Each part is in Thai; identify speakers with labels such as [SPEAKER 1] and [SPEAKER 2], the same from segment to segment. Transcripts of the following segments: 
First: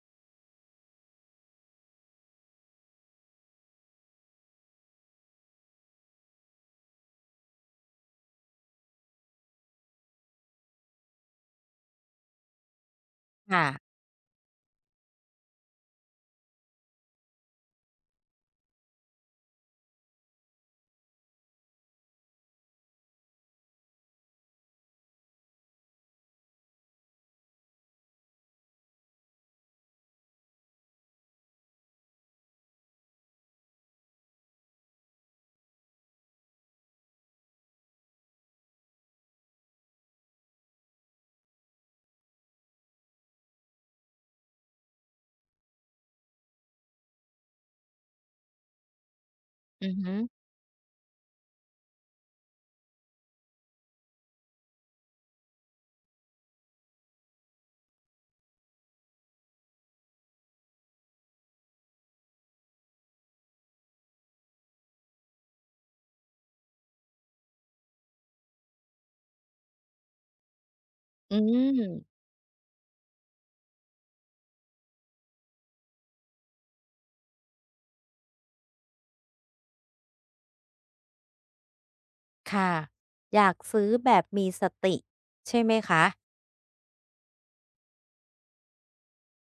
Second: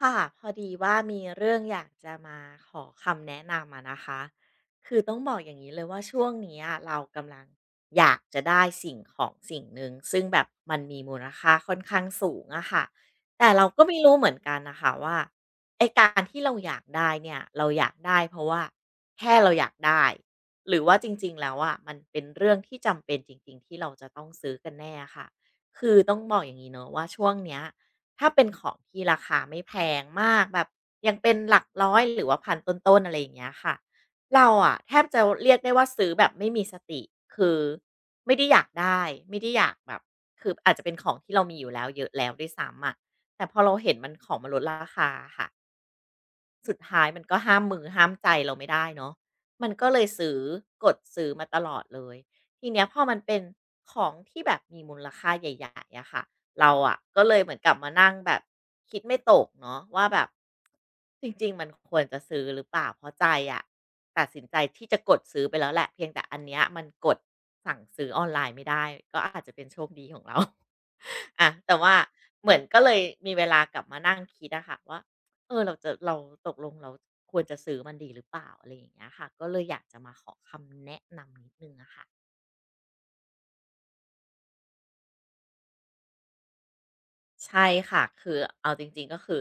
[SPEAKER 1] ค่ะพอดีว่ามีเรื่องอยากจะมาขอคำแนะนำอะนะคะคือต้องบอกอย่างนี้เลยว่าช่วงเนี้ยเรากำลังอยากจะได้สิ่งของสิ่งหนึ่งซึ่งแบบมันมีมูลค่าค่อนข้างสูงอะค่ะแต่เรา
[SPEAKER 2] ค่ะ
[SPEAKER 1] ก็ไม่รู้เหมือนกันนะคะว่าไอการที่เราอยากได้เนี่ยเราอยากได้เพราะว่าแค่เราอยากได้หรือว่าจริงๆแล้วอะมันเป็นเรื่องที่จำเป็นจริงๆที่เราจะต้องซื้อกันแน่ค่ะคือต้องบอกอย่างนี้เนอะว่าช่วงเนี้ย ถ้าเป็นของที่ราคาไม่แพงมากแบบยังเป็นหลักร้อยหรือว่าพันต้นๆอะไรอย่างเงี้ยค่ะเราอะแทบจะเรียกได้ว่าซื้อแบบไม่มีสติคือไม่ได้อยากได้ไม่ได้อยากแบบคืออาจจะเป็นของที่เรามีอยู่แล้วเยอะแล้วด้วยซ้ำอะแต่พอเราเห็นมันของมันลดราคาค่ะ สุดท้ายมันก็ห้ามมือห้ามใจเราไม่ได้เนาะมันก็
[SPEAKER 2] อือ
[SPEAKER 1] เลย
[SPEAKER 2] ฮึ
[SPEAKER 1] ซื้อกดซื้อมาตลอดเลยทีเนี้ยพอมันเป็นของที่แบบมีมูลค่าใหญ่ๆอะค่ะเราอะก็เลยเหมือนกลับมานั่งแบบคิดไม่ตกเนาะว่าแบบจริงๆมันควรจะซื้อหรือเปล่าเพราะใจอะตัดสินใจที่จะกดซื้อไปแล้วแหละเพียงแต่อันเนี้ยมันกดสั่งซื้อออนไลน์ไม่ได้ก็อาจจะเป็นโชคดีของเรา
[SPEAKER 2] อื
[SPEAKER 1] อะ
[SPEAKER 2] ม
[SPEAKER 1] แต่ว่าเหมือนก็เลยมีเวลากลับมานั่งคิดอะค่ะว่า เออเราจะเราตกลงเราควรจะซื้อมันดีหรือเปล่าอะไรอย่างเงี้ยค่ะก็เลยอยากจะมาขอคำแนะนำนิดนึงอะค่ะ
[SPEAKER 2] ค่ะ อยากซื้อแบบมีสติใช่ไหมคะ
[SPEAKER 1] ใช่ค่ะคือเอาจริงๆก็คือ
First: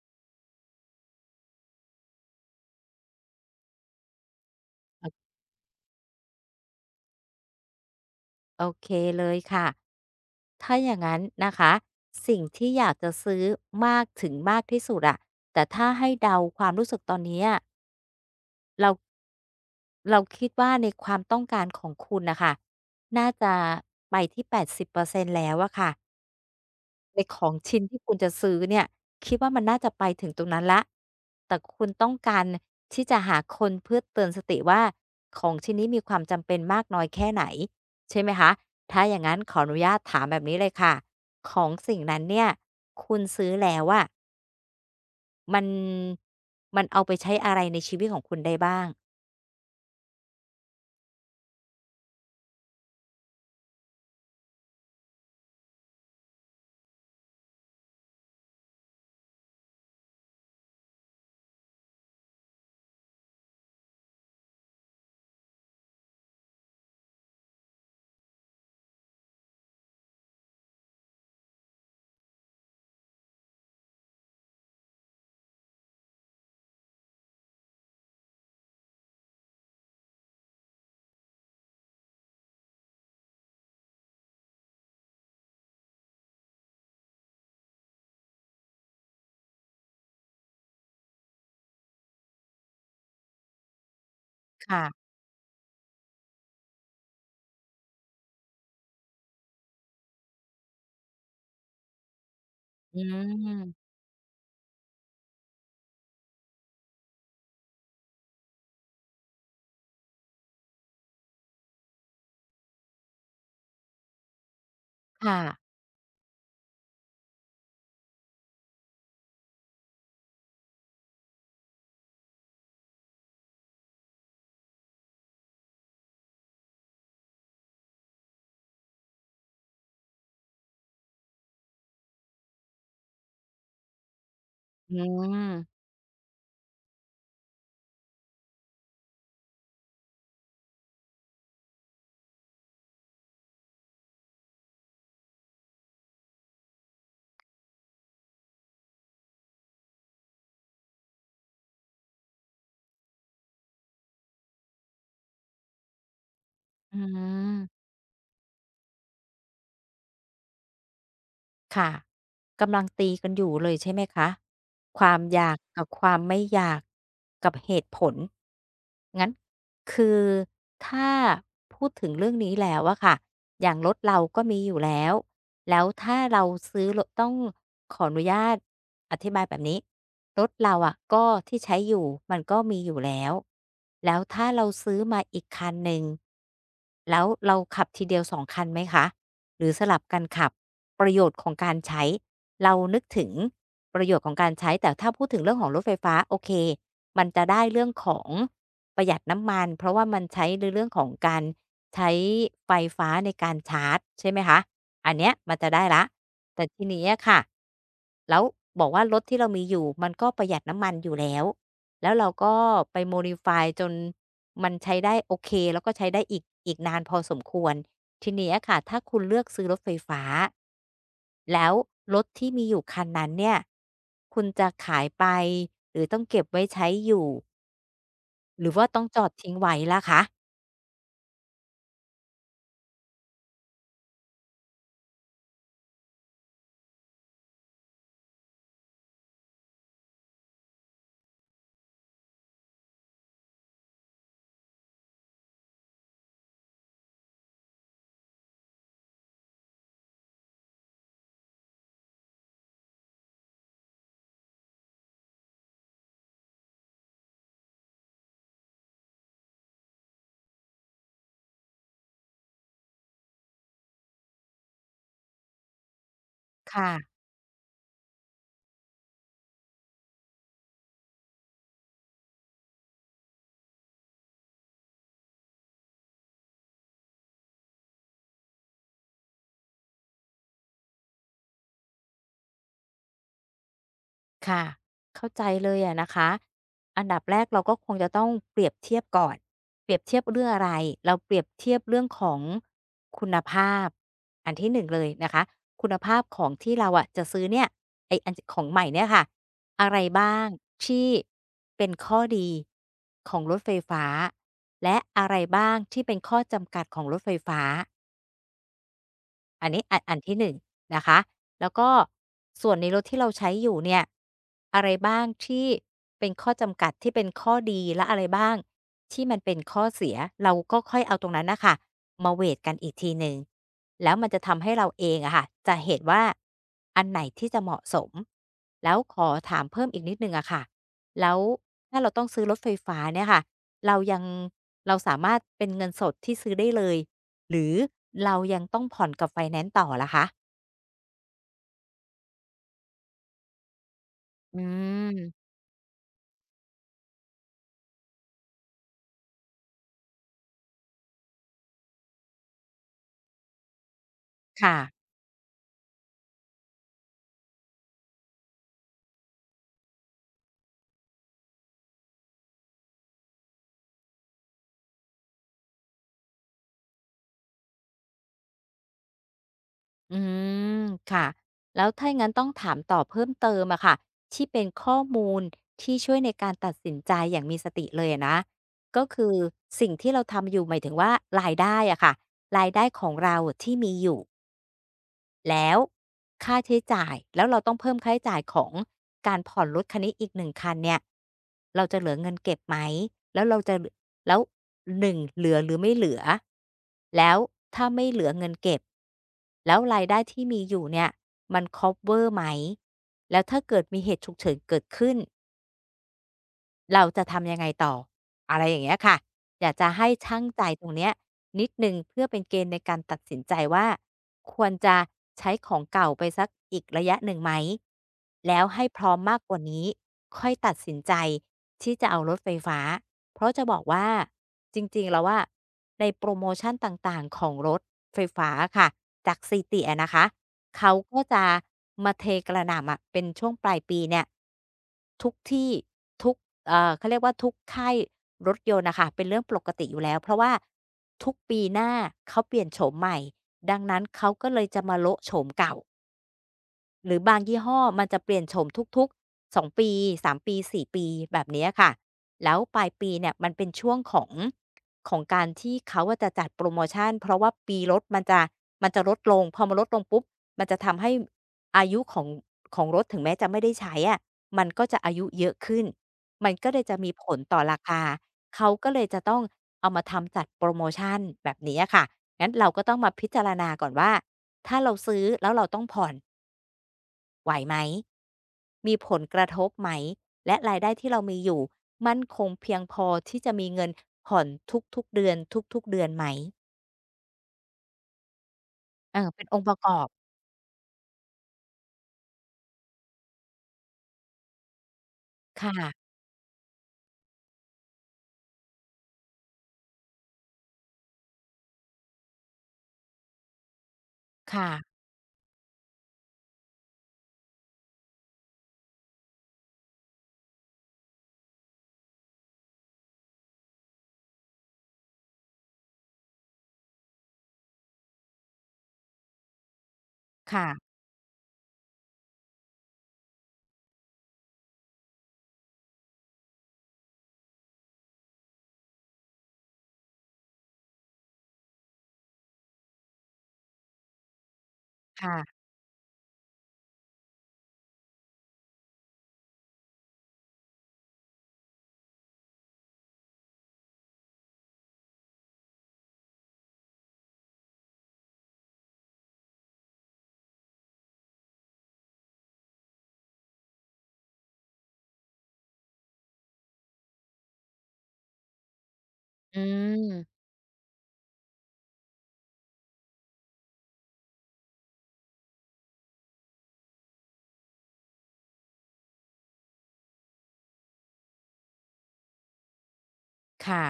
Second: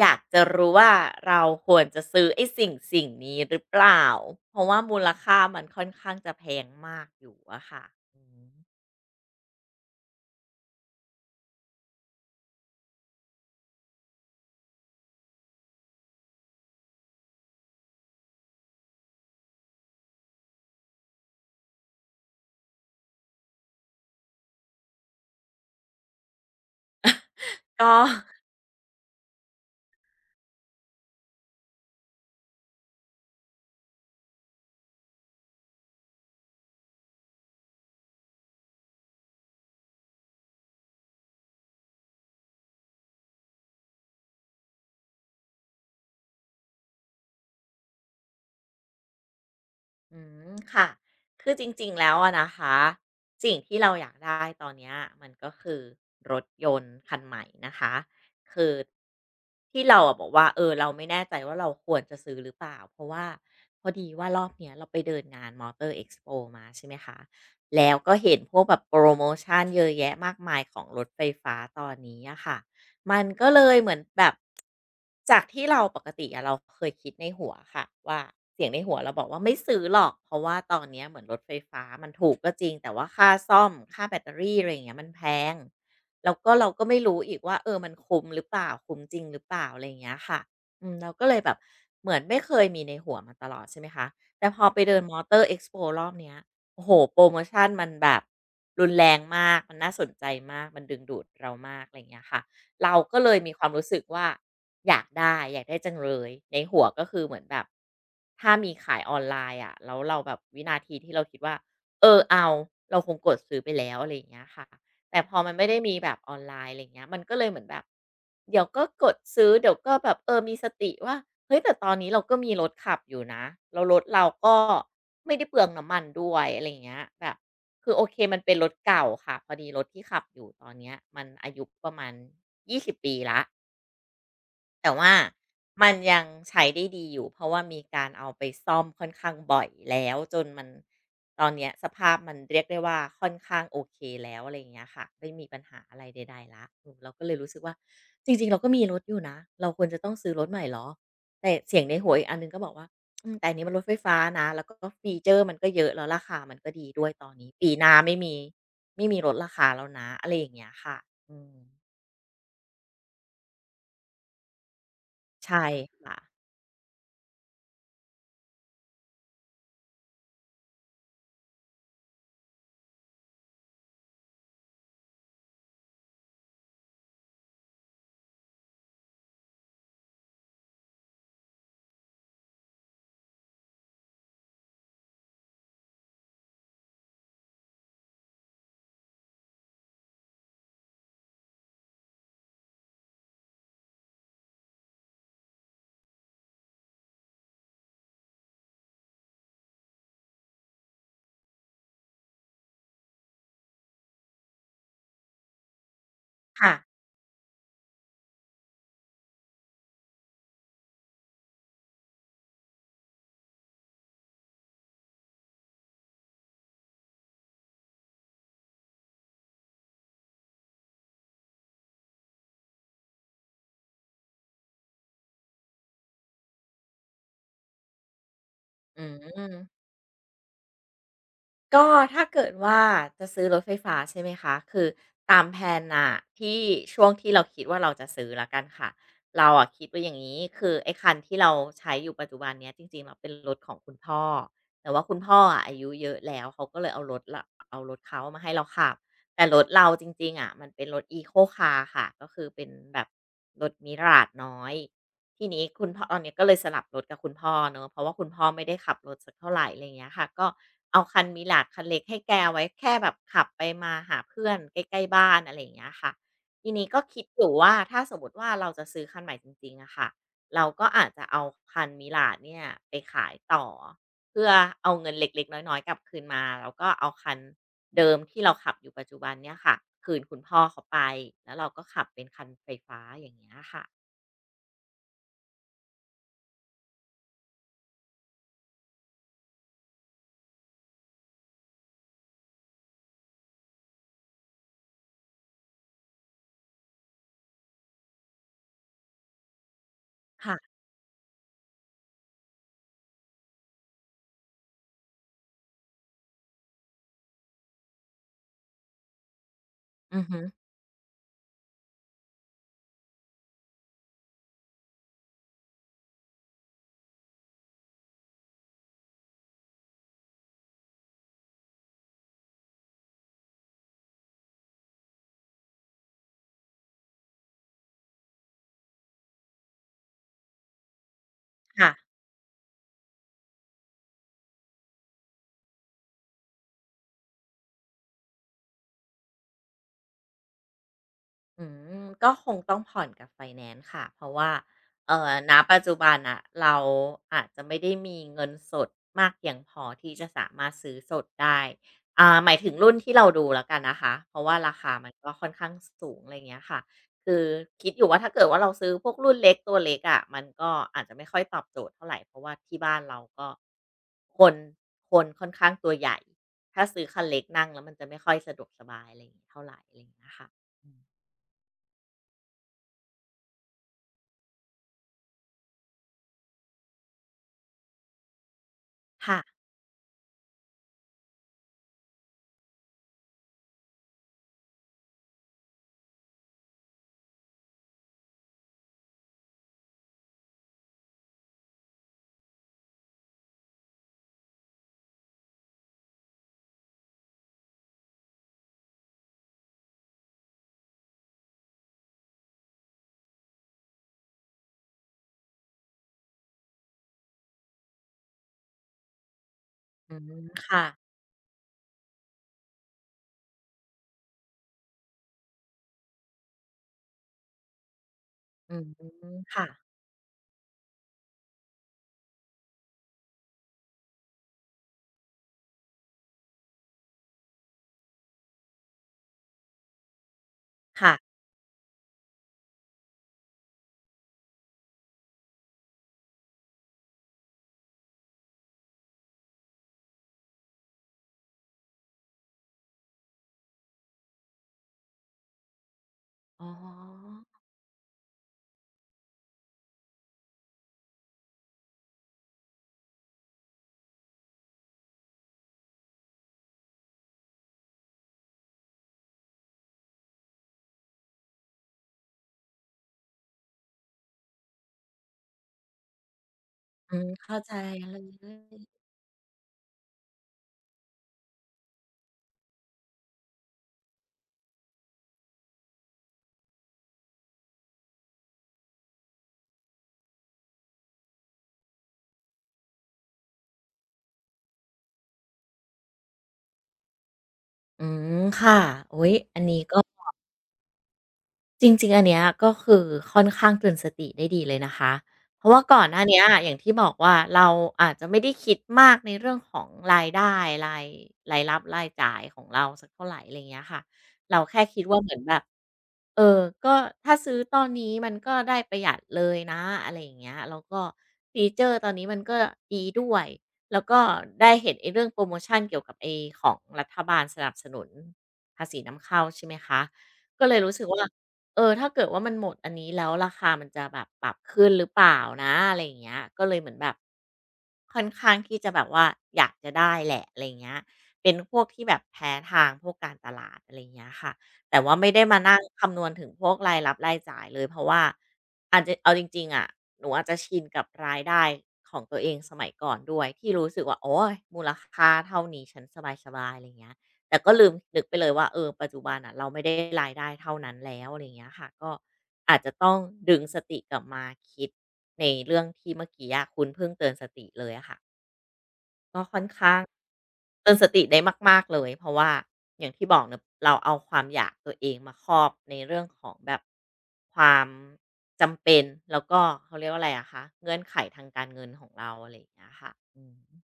[SPEAKER 1] อยากจะรู้ว่าเราควรจะซื้อไอ้สิ่งสิ่งนี้หรือเปล่าเพราะว่ามูลค่ามันค่อนข้างจะแพงมากอยู่อะค่ะอืม
[SPEAKER 2] โอเคเลยค่ะ ถ้าอย่างงั้นนะคะ สิ่งที่อยากจะซื้อมากถึงมากที่สุดอะแต่ถ้าให้เดาความรู้สึกตอนนี้อะเราเราคิดว่าในความต้องการของคุณน่ะค่ะน่าจะไปที่80%แล้วอะค่ะ ในของชิ้น
[SPEAKER 1] ก็
[SPEAKER 2] ที่คุณจะซื้อเนี่ยคิดว่ามันน่าจะไปถึงตรงนั้นแล้วแต่คุณต้องการที่จะหาคนเพื่อเตือนสติว่าของชิ้นนี้มีความจำเป็นมากน้อยแค่ไหนใช่ไหมคะถ้าอย่างนั้นขออนุญาตถามแบบนี้เลยค่ะของสิ่งนั้นเนี่ยคุณซื้อแล้วอะมันมันเอาไปใช้อะไรในชีวิตของคุณได้บ้าง
[SPEAKER 1] อืมค่ะ คือจริงๆแล้วอะนะคะ สิ่งที่เราอยากได้ตอนเนี้ยมันก็คือรถยนต์คันใหม่นะคะคือที่เราอะบอกว่าเออเราไม่แน่ใจว่าเราควรจะซื้อหรือเปล่าเพราะว่าพอดีว่ารอบเนี้ยเราไปเดินงานมอเตอร์เอ็กซ์โปมาใช่ไหมคะแล้วก็เห็นพวกแบบโปรโมชันเยอะแยะมากมายของรถไฟฟ้าตอนนี้อะค่ะ มันก็เลยเหมือนแบบจากที่เราปกติอะเราเคยคิดในหัวค่ะว่าเสียงในหัวเราบอกว่าไม่ซื้อหรอกเพราะว่าตอนเนี้ยเหมือนรถไฟฟ้ามันถูกก็จริงแต่ว่าค่าซ่อมค่าแบตเตอรี่อะไรอย่างเงี้ยมันแพงแล้วก็เราก็ไม่รู้อีกว่าเออมันคุ้มหรือเปล่าคุ้มจริงหรือเปล่าอะไรอย่างเงี้ยค่ะอืมเราก็เลยแบบเหมือนไม่เคยมีในหัวมาตลอดใช่ไหมคะแต่พอไปเดิน
[SPEAKER 2] ค่ะ
[SPEAKER 1] Motor Expo รอบเนี้ยโอ้โฮโพรโมชันมันแบบรุนแรงมากมันน่าสนใจมากมันดึงดูดเรามากอะไรอย่างเงี้ยค่ะ เรา
[SPEAKER 2] อื
[SPEAKER 1] ก็เลยมีความรู้
[SPEAKER 2] ม
[SPEAKER 1] สึกว่าอยากได้อยากได้จังเลยในหัวก็คือเหมือนแบบถ้ามีขายออนไลน์อะแล้วเราแบบวินาทีที่เราคิดว่าเออเอาเราคงกดซื้อไปแล้วอะไรอย่างเงี้ยค่ะแต่พอ
[SPEAKER 2] ค่ะ
[SPEAKER 1] มันไม่ได้มีแบบออนไลน์อะไรเงี้ยมันก็เลยเหมือนแบบเดี๋ยวก็กดซื้อเดี๋ยวก็แบบเออมีสติว่าเฮ้ยแต่ตอนนี้เราก็มีรถขับอยู่นะแล้วรถเราก็ไม่ได้เปลืองน้ำมันด้วยอะไรเงี้ยแบบ คือโอเคมันเป็นรถเก่าค่ะพอดีรถที่ขับอยู่ตอนเนี้ยมันอายุประมาณ 20 ปีแล้ว แต่
[SPEAKER 2] อื
[SPEAKER 1] ว่า
[SPEAKER 2] ม
[SPEAKER 1] มันยังใช้ได้ดีอยู่เพราะว่ามีการเอาไปซ่อมค่อนข้างบ่อยแล้วจนมันตอนเนี้ยสภาพมันเรียกได้ว่าค่อนข้างโอเคแล้วอะไรอย่างเงี้ยค่ะไม่มีปัญหาอะไรใดๆแล้วเอมเราก็เลยรู้สึกว่าจริงๆเราก็มีรถอยู่นะเราควรจะต้องซื้อรถใหม่เหรอแต่เสียงในหัวอีกอันหนึ่งก็บอกว่าอืมแต่อันนี้มันรถไฟฟ้านะแล้วก็ฟีเชอร์มันก็เยอะแล้วราคามันก็ดี
[SPEAKER 2] อื
[SPEAKER 1] ด้วยตอนนี้ปีห
[SPEAKER 2] ม
[SPEAKER 1] น้าไม่มีลดราคาแล้วนะอะไรอย่างเงี้ยค่ะอืม
[SPEAKER 2] ค่ะกำลังตีกันอยู่เลยใช่ไหมคะความอยาก
[SPEAKER 1] ใช่
[SPEAKER 2] กับควา
[SPEAKER 1] ค่ะ
[SPEAKER 2] มไม่อยากกับเหตุผลงั้นคือถ้าพูดถึงเรื่องนี้แล้วอะค่ะอย่างรถเราก็มีอยู่แล้วแล้วถ้าเราซื้อรถต้องขออนุญาตอธิบายแบบนี้รถเราอะก็ที่ใช้อยู่มันก็มีอยู่แล้วแล้วถ้าเราซื้อมาอีกคันหนึ่งแล้วเราขับทีเดียวสองคันไหมคะ หรือสลับกันขับประโยชน์ของการใช้เรานึกถึงประโยชน์ของการใช้แต่ถ้าพูดถึงเรื่องของรถไฟฟ้าโอเคมันจะได้เรื่องของประหยัดน้ำมันเพราะว่ามันใช้ในเรื่องของการใช้ไฟฟ้าในการชาร์จใช่ไหมคะอันเนี้ยมันจะได้แล้วแต่
[SPEAKER 1] ค่ะ
[SPEAKER 2] ทีนี้อะค่ะแล้วบอกว่ารถที่เรามีอยู่มันก็ประหยัดน้ำมันอยู่แล้วแล้วเราก็ไป modify จนมันใช้ได้โอเคแล้วก็ใช้ได้อีกนานพอสมควร ทีนี้อะค่ะถ้าคุณเลือกซื้อรถไฟฟ้าแล้วรถที่มีอยู่คันนั้นเนี่ยคุณจะขายไปหรือต้องเก็บไว้ใช้อยู่หรือว่า
[SPEAKER 1] อื
[SPEAKER 2] ต้องจอดทิ้งไว้
[SPEAKER 1] ม
[SPEAKER 2] ล่ะคะ
[SPEAKER 1] ก็ถ้าเกิดว่าจะซื้อรถไฟฟ้าใช่ไหมคะคือตามแพนน่ะที่ช่วงที่เราคิดว่าเราจะซื้อแล้วกันค่ะเราอะคิดไว้อย่างนี้คือไอ้คันที่เราใช้อยู่ปัจจุบันเนี้ยจริงๆเราเป็นรถของคุณพ่อแต่ว่าคุณพ่ออะอายุเยอะแล้วเขาก็เลยเอารถละเอารถเขามาให้เราขับแต่รถเราจริงๆอะมันเป็นรถ Eco Car คคาร์ค่ะก็คือเป็นแบบรถม i รา g น้อย ทีนี้คุณพ่อตอนเนี้ยก็เลยสลับรถกับคุณพ่อเนาะเพราะว่าคุณพ่อไม่ได้ขับรถสักเท่าไรอะไรอย่างเงี้ยค่ะก็เอาคัน Mirax คันเล็กให้แกไว้แค่แบบขับไปมาหาเพื่อนใกล้ๆบ้านอะไรอย่างเงี้ยค่ะทีนี้ก็
[SPEAKER 2] ค่ะ
[SPEAKER 1] คิดอยู่ว่าถ้าสมมติว่าเราจะซื้อคันใหม่จริงๆอะค่ะเราก็อาจจะเอาคัน Mirax เนี่ยไปขายต่อเพื่อเอาเงินเล็กๆน้อยๆกลับคืนมาแล้วก็เอาคันเดิมที่เราขับอยู่ปัจจุบันเนี่ยค่ะคืนคุณพ่อเขาไปแล้วเราก็ขับเป็นคันไฟฟ้าอย่างเงี้ยค่ะ
[SPEAKER 2] ค่ะเข้าใจเลยอะนะคะอันดับแรกเราก็คงจะต้องเปรียบเทียบก่อนเปรียบเทียบเรื่องอะไรเราเปรียบเทียบเรื่องของคุณภาพอันที่หนึ่งเลยนะคะคุณภาพของที่เราอะจะซื้อเนี่ยไออันของใหม่เนี่ยค่ะอะไรบ้าง
[SPEAKER 1] ค่ะ
[SPEAKER 2] ที่เป็นข้อดีของรถไฟฟ้าและอะไรบ้างที่เป็นข้อจำกัดของรถไฟฟ้า อันนี้อัน
[SPEAKER 1] อือ
[SPEAKER 2] ที่
[SPEAKER 1] ฮึ
[SPEAKER 2] 1นงนะคะแล้วก็ส่วนในรถที่เราใช้อยู่เนี่ยอะไรบ้างที่เป็นข้อจำกัดที่เป็นข้อดีและอะไรบ้างที่มันเป็นข้อเสียเราก็ค่อยเอาตรงนั้นนะคะมาเวทกันอีกทีหนึ่งแล้วมันจะทำให้เราเองอะค่ะจะเห็นว่าอันไหนที่จะเหมาะสมแล้วขอถามเพิ่มอีกนิดหนึ่งอะค่ะแล้ว
[SPEAKER 1] ค่ะ
[SPEAKER 2] ถ้าเราต้องซื้อรถไฟฟ้าเนี่ยค่ะเรายังเราสามารถเป็นเงินสดที่ซื้อได้เลย หรือเรายังต้องผ่อนกับไฟแนนซ์ต่อล่ะคะ
[SPEAKER 1] อืมก็คงต้องผ่อนกับไฟแนนซ์ค่ะเพราะว่า
[SPEAKER 2] อืม
[SPEAKER 1] ณปัจจุบันน่ะเราอาจจะไม่ได้มีเงินสดมากเพียงพอที่จะสามารถซื้อสดได้อ่าหมายถึงรุ่นที่เราดูแล้วกันนะคะเพราะว่ารา
[SPEAKER 2] ค่ะ
[SPEAKER 1] คามันก็ค่อนข้างสูงอะไรอย่างเงี้ยค่ะคือคิดอยู่ว่าถ้าเกิดว่าเราซื้อพวกรุ่นเล็กตัวเล็กอะมันก็อาจจะไม่ค่อยตอบโจทย์เท่าไรเพราะว่าที่บ้านเราก็คนคนค่อนข้างตัวใหญ่ถ้าซื้อคันเล็กนั่งแล้วมันจะไม่ค่อยสะดวกสบายอะไรอย่างงี้เท่าไรอะไรอย่าง
[SPEAKER 2] อื
[SPEAKER 1] เงี้ยค่ะ
[SPEAKER 2] มค่ะแล้วถ้าอย่างงั้นต้องถามต่อเพิ่มเติมอะค่ะที่เป็นข้อมูลที่ช่วยในการตัดสินใจอย่างมีสติเลยอะนะ ก็คือ
[SPEAKER 1] ค่ะ
[SPEAKER 2] สิ่งที่เราทำอยู่หมายถึงว่ารายได้อะค่ะรายได้ของเราที่มีอยู่ แล้วค่าใช้จ่ายแล้วเราต้องเพิ่มค่าใช้จ่ายของการผ่อนรถคันนี้อีกหนึ่งคันเนี่ยเราจะเหลือเงินเก็บไหมแล้วเราจะแล้วหนึ่งเหลือหรือไม่เหลือแล้วถ้าไม่เหลือเงินเก็บแล้วรายได้ที่มีอยู่เนี่ยมันคัฟเวอร์ไหมแล้วถ้าเกิดมีเหตุฉุกเฉินเกิดขึ้น เราจะทำยังไงต่ออะไรอย่างเงี้ยค่ะอยากจะให้
[SPEAKER 1] อืม
[SPEAKER 2] ชั่งใจ
[SPEAKER 1] ค่ะ
[SPEAKER 2] ตรงเนี้ยนิดหนึ่งเพื่อเป็นเกณฑ์ในการตัดสินใจว่าควรจะใช้ของเก่าไปสักอีกระยะหนึ่งไหมแล้ว
[SPEAKER 1] อืม
[SPEAKER 2] ให้พร้อมมากกว่า
[SPEAKER 1] ค่ะ
[SPEAKER 2] นี้ค่อยตัดสินใจที่จะเอารถไฟฟ้าเพราะจะบอกว่าจริงๆแล้วว่าในโปรโมชันต่างๆของรถไฟฟ้าอค่ะจากซีตีอะนะคะเขา
[SPEAKER 1] ค่ะ
[SPEAKER 2] ก็จะมาเทกระหน่ำอะเป็นช่วงปลายปีเนี่ยทุกที่ทุก เขาเรียกว่าทุกค่ายรถยนต์นะค่ะเป็นเรื่องปกติอยู่แล้วเพราะว่าทุกปีหน้าเขาเปลี่ยนโฉมใหม่ดังนั้นเขาก็เลยจะมาโละโฉมเก่า
[SPEAKER 1] อ๋อ
[SPEAKER 2] หรือบางยี่ห้อมันจะเปลี่ยนโฉมทุกๆ2ปี3ปี4ปีแบบเนี้ยค่ะแล้วปลายปีเนี่ยมันเป็นช่วงของของการที่เขาอะจะจัดโปรโมชันเพราะว่าปีรถมันจะมันจะลดลงพอมันลดลงปุ๊บมันจะทำให้อายุของของรถถึงแม้จะไม่ได้ใช้อะมันก็จะอายุเยอะขึ้นมันก็เลยจะมี
[SPEAKER 1] อื
[SPEAKER 2] ผ
[SPEAKER 1] ม
[SPEAKER 2] ล
[SPEAKER 1] เข้า
[SPEAKER 2] ต่อ
[SPEAKER 1] ใจ
[SPEAKER 2] ราคา
[SPEAKER 1] เล
[SPEAKER 2] เขา
[SPEAKER 1] ย
[SPEAKER 2] ก็เลยจะต้องเอามาทำจัดโปรโมชันแบบนี้อะค่ะงั้นเราก็ต้องมาพิจารณาก่อนว่าถ้าเราซื้อแล้วเราต้องผ่อน ไหวไหม มีผลกระทบไหม และรายได้ที่เรามีอยู่มั่นคงเพียงพอที่จะมีเงินผ่อนทุกๆเดือนทุกๆเดือนไหม
[SPEAKER 1] อืมค่ะ
[SPEAKER 2] เอ
[SPEAKER 1] อุ๊
[SPEAKER 2] อ
[SPEAKER 1] ย
[SPEAKER 2] เป็นอ
[SPEAKER 1] อั
[SPEAKER 2] ง
[SPEAKER 1] น
[SPEAKER 2] ค์ป
[SPEAKER 1] นี้
[SPEAKER 2] ระก
[SPEAKER 1] ก็
[SPEAKER 2] อบ
[SPEAKER 1] จริงๆอันเนี้ยก็คือค่อนข้างเตือนสติได้ดีเลยนะคะเพราะว่าก่อน
[SPEAKER 2] ค่ะ
[SPEAKER 1] หน้าเนี้ยอย่างที่บอกว่าเราอาจจะไม่ได้คิดมากในเรื่องของรายได้รายรายรับรายจ่ายของเราสักเท่าไรอะไรเงี้ยค่ะเรา
[SPEAKER 2] ค่ะ
[SPEAKER 1] แค่คิดว่าเหมือนแบบ เออก็ถ้าซื้อตอนนี้มันก็ได้ประหยัดเลยนะอะไรอย่างเงี้ยแล้วก็ฟีเจอร์ตอนนี้มันก็ดีด้วยแล้วก็ได้เห็นไอ้เรื่องโพรโมชันเกี่ยวกับไอ้ของรัฐบาลสนับสนุนภาษีนำเข้าใช่ไหมคะ ก็
[SPEAKER 2] ค่ะ
[SPEAKER 1] เลยรู้สึกว่าเออถ้าเกิดว่ามันหมดอันนี้แล้วราคามันจะแบบปรับขึ้นหรือเปล่านะอะไรอย่างเงี้ยก็เลยเหมือนแบบค่อนข้างที่จะแบบว่าอยากจะได้แหละอะไรอย่างเงี้ยเป็นพวกที่แบบแพ้ทางพวกการตลาดอะไรอย่างเงี้ยค่ะ แต่ว่าไม่ได้มา
[SPEAKER 2] ค่ะ
[SPEAKER 1] นั่งคำนวณถึงพวกรายรับรายจ่ายเลยเพราะว่าอาจจะเอาจริงๆอะหนูอาจจะชินกับรายได้ของตัวเองสมัยก่อนด้วยที่รู้สึกว่าโอ๊ยมูลค่าเท่านี้ฉันสบายๆอะไรอย่างเงี้ยแต่ก็ลืมนึกไปเลยว่าเออปัจจุบันน่ะเราไม่ได้รายได้เท่านั้นแล้วอะไรอย่างเงี้ยค่ะก็อาจจะต้องดึงสติกลับมาคิดในเรื่องที่เมื่อกี้อะคุณเพิ่งเตือนสติเลยอะค่ะ ก็ค่
[SPEAKER 2] อื
[SPEAKER 1] อนข้าง
[SPEAKER 2] ม
[SPEAKER 1] เตือนสติได้มากๆเลยเพราะว่าอย่างที่บอกเนอะเราเอาความอยากตัวเองมาครอบในเรื่องของแบบความจำเป็นแล้วก็เขาเรียกว่าอะไรอะคะเงื่อนไขทางการเงินของเราอะไรอย่างเงี้ยค่ะอืม
[SPEAKER 2] ค่ะ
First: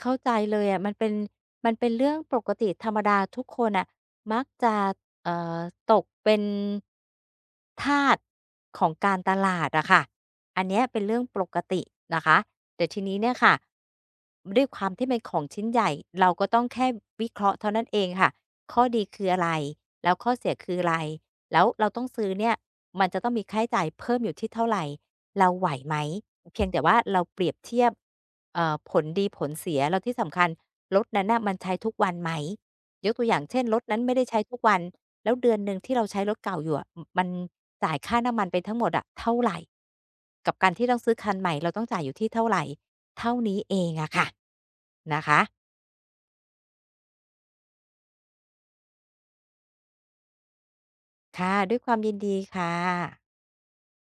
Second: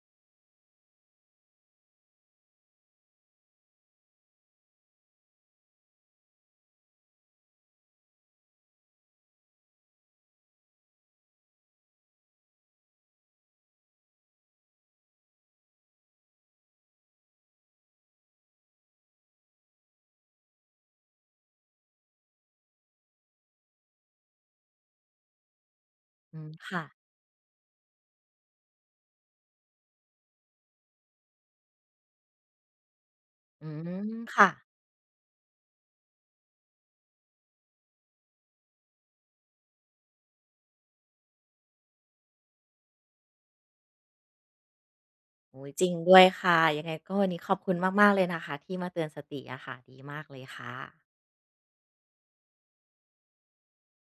[SPEAKER 2] เข้าใจเลยอะมันเป็นเรื่องปกติธรรมดาทุกคนน่ะมักจะเอ่อตกเป็นทาสของการตลาดอะค่ะอันเนี้ยเป็นเรื่องปกตินะคะแต่ทีนี้เนี่ยค่ะด้วยความที่เป็นของชิ้นใหญ่เราก็ต้องแค่วิเคราะห์เท่านั้นเองค่ะข้อดีคืออะไรแล้วข้อเสียคืออะไรแล้วเราต้องซื้อเนี่ยมันจะต้องมีค่าใช้จ่ายเพิ่มอยู่ที่เท่าไหร่ เราไหวไหม
[SPEAKER 1] อืม
[SPEAKER 2] เพียงแต่
[SPEAKER 1] ค่ะ
[SPEAKER 2] ว่าเราเปรียบเทียบผลดีผลเสียแล้วที่สำคัญรถนั้นน่ะมันใช้ทุกวันไหมยกตัวอย่างเช่น
[SPEAKER 1] อื
[SPEAKER 2] รถนั้น
[SPEAKER 1] ม
[SPEAKER 2] ไม่ได้ใช้
[SPEAKER 1] ค่ะ
[SPEAKER 2] ทุกวันแล้วเดือนหนึ่งที่เราใช้รถเก่าอยู่อะมันจ่ายค่าน้ำมันไปทั้งหมดอะเท่าไรกับการที่ต้องซื้อคันใหม่เราต้องจ่ายอยู่ที่เท่าไรเท่านี้เองอะค่ะนะคะ
[SPEAKER 1] โอ้ยจริงด้วยค่ะยังไงก็วันนี้ขอบคุณมากๆเลยนะคะที่มาเตือนสติอะค่ะดีมากเลยค่ะ
[SPEAKER 2] ค่ะด้วยความยินดีค่ะ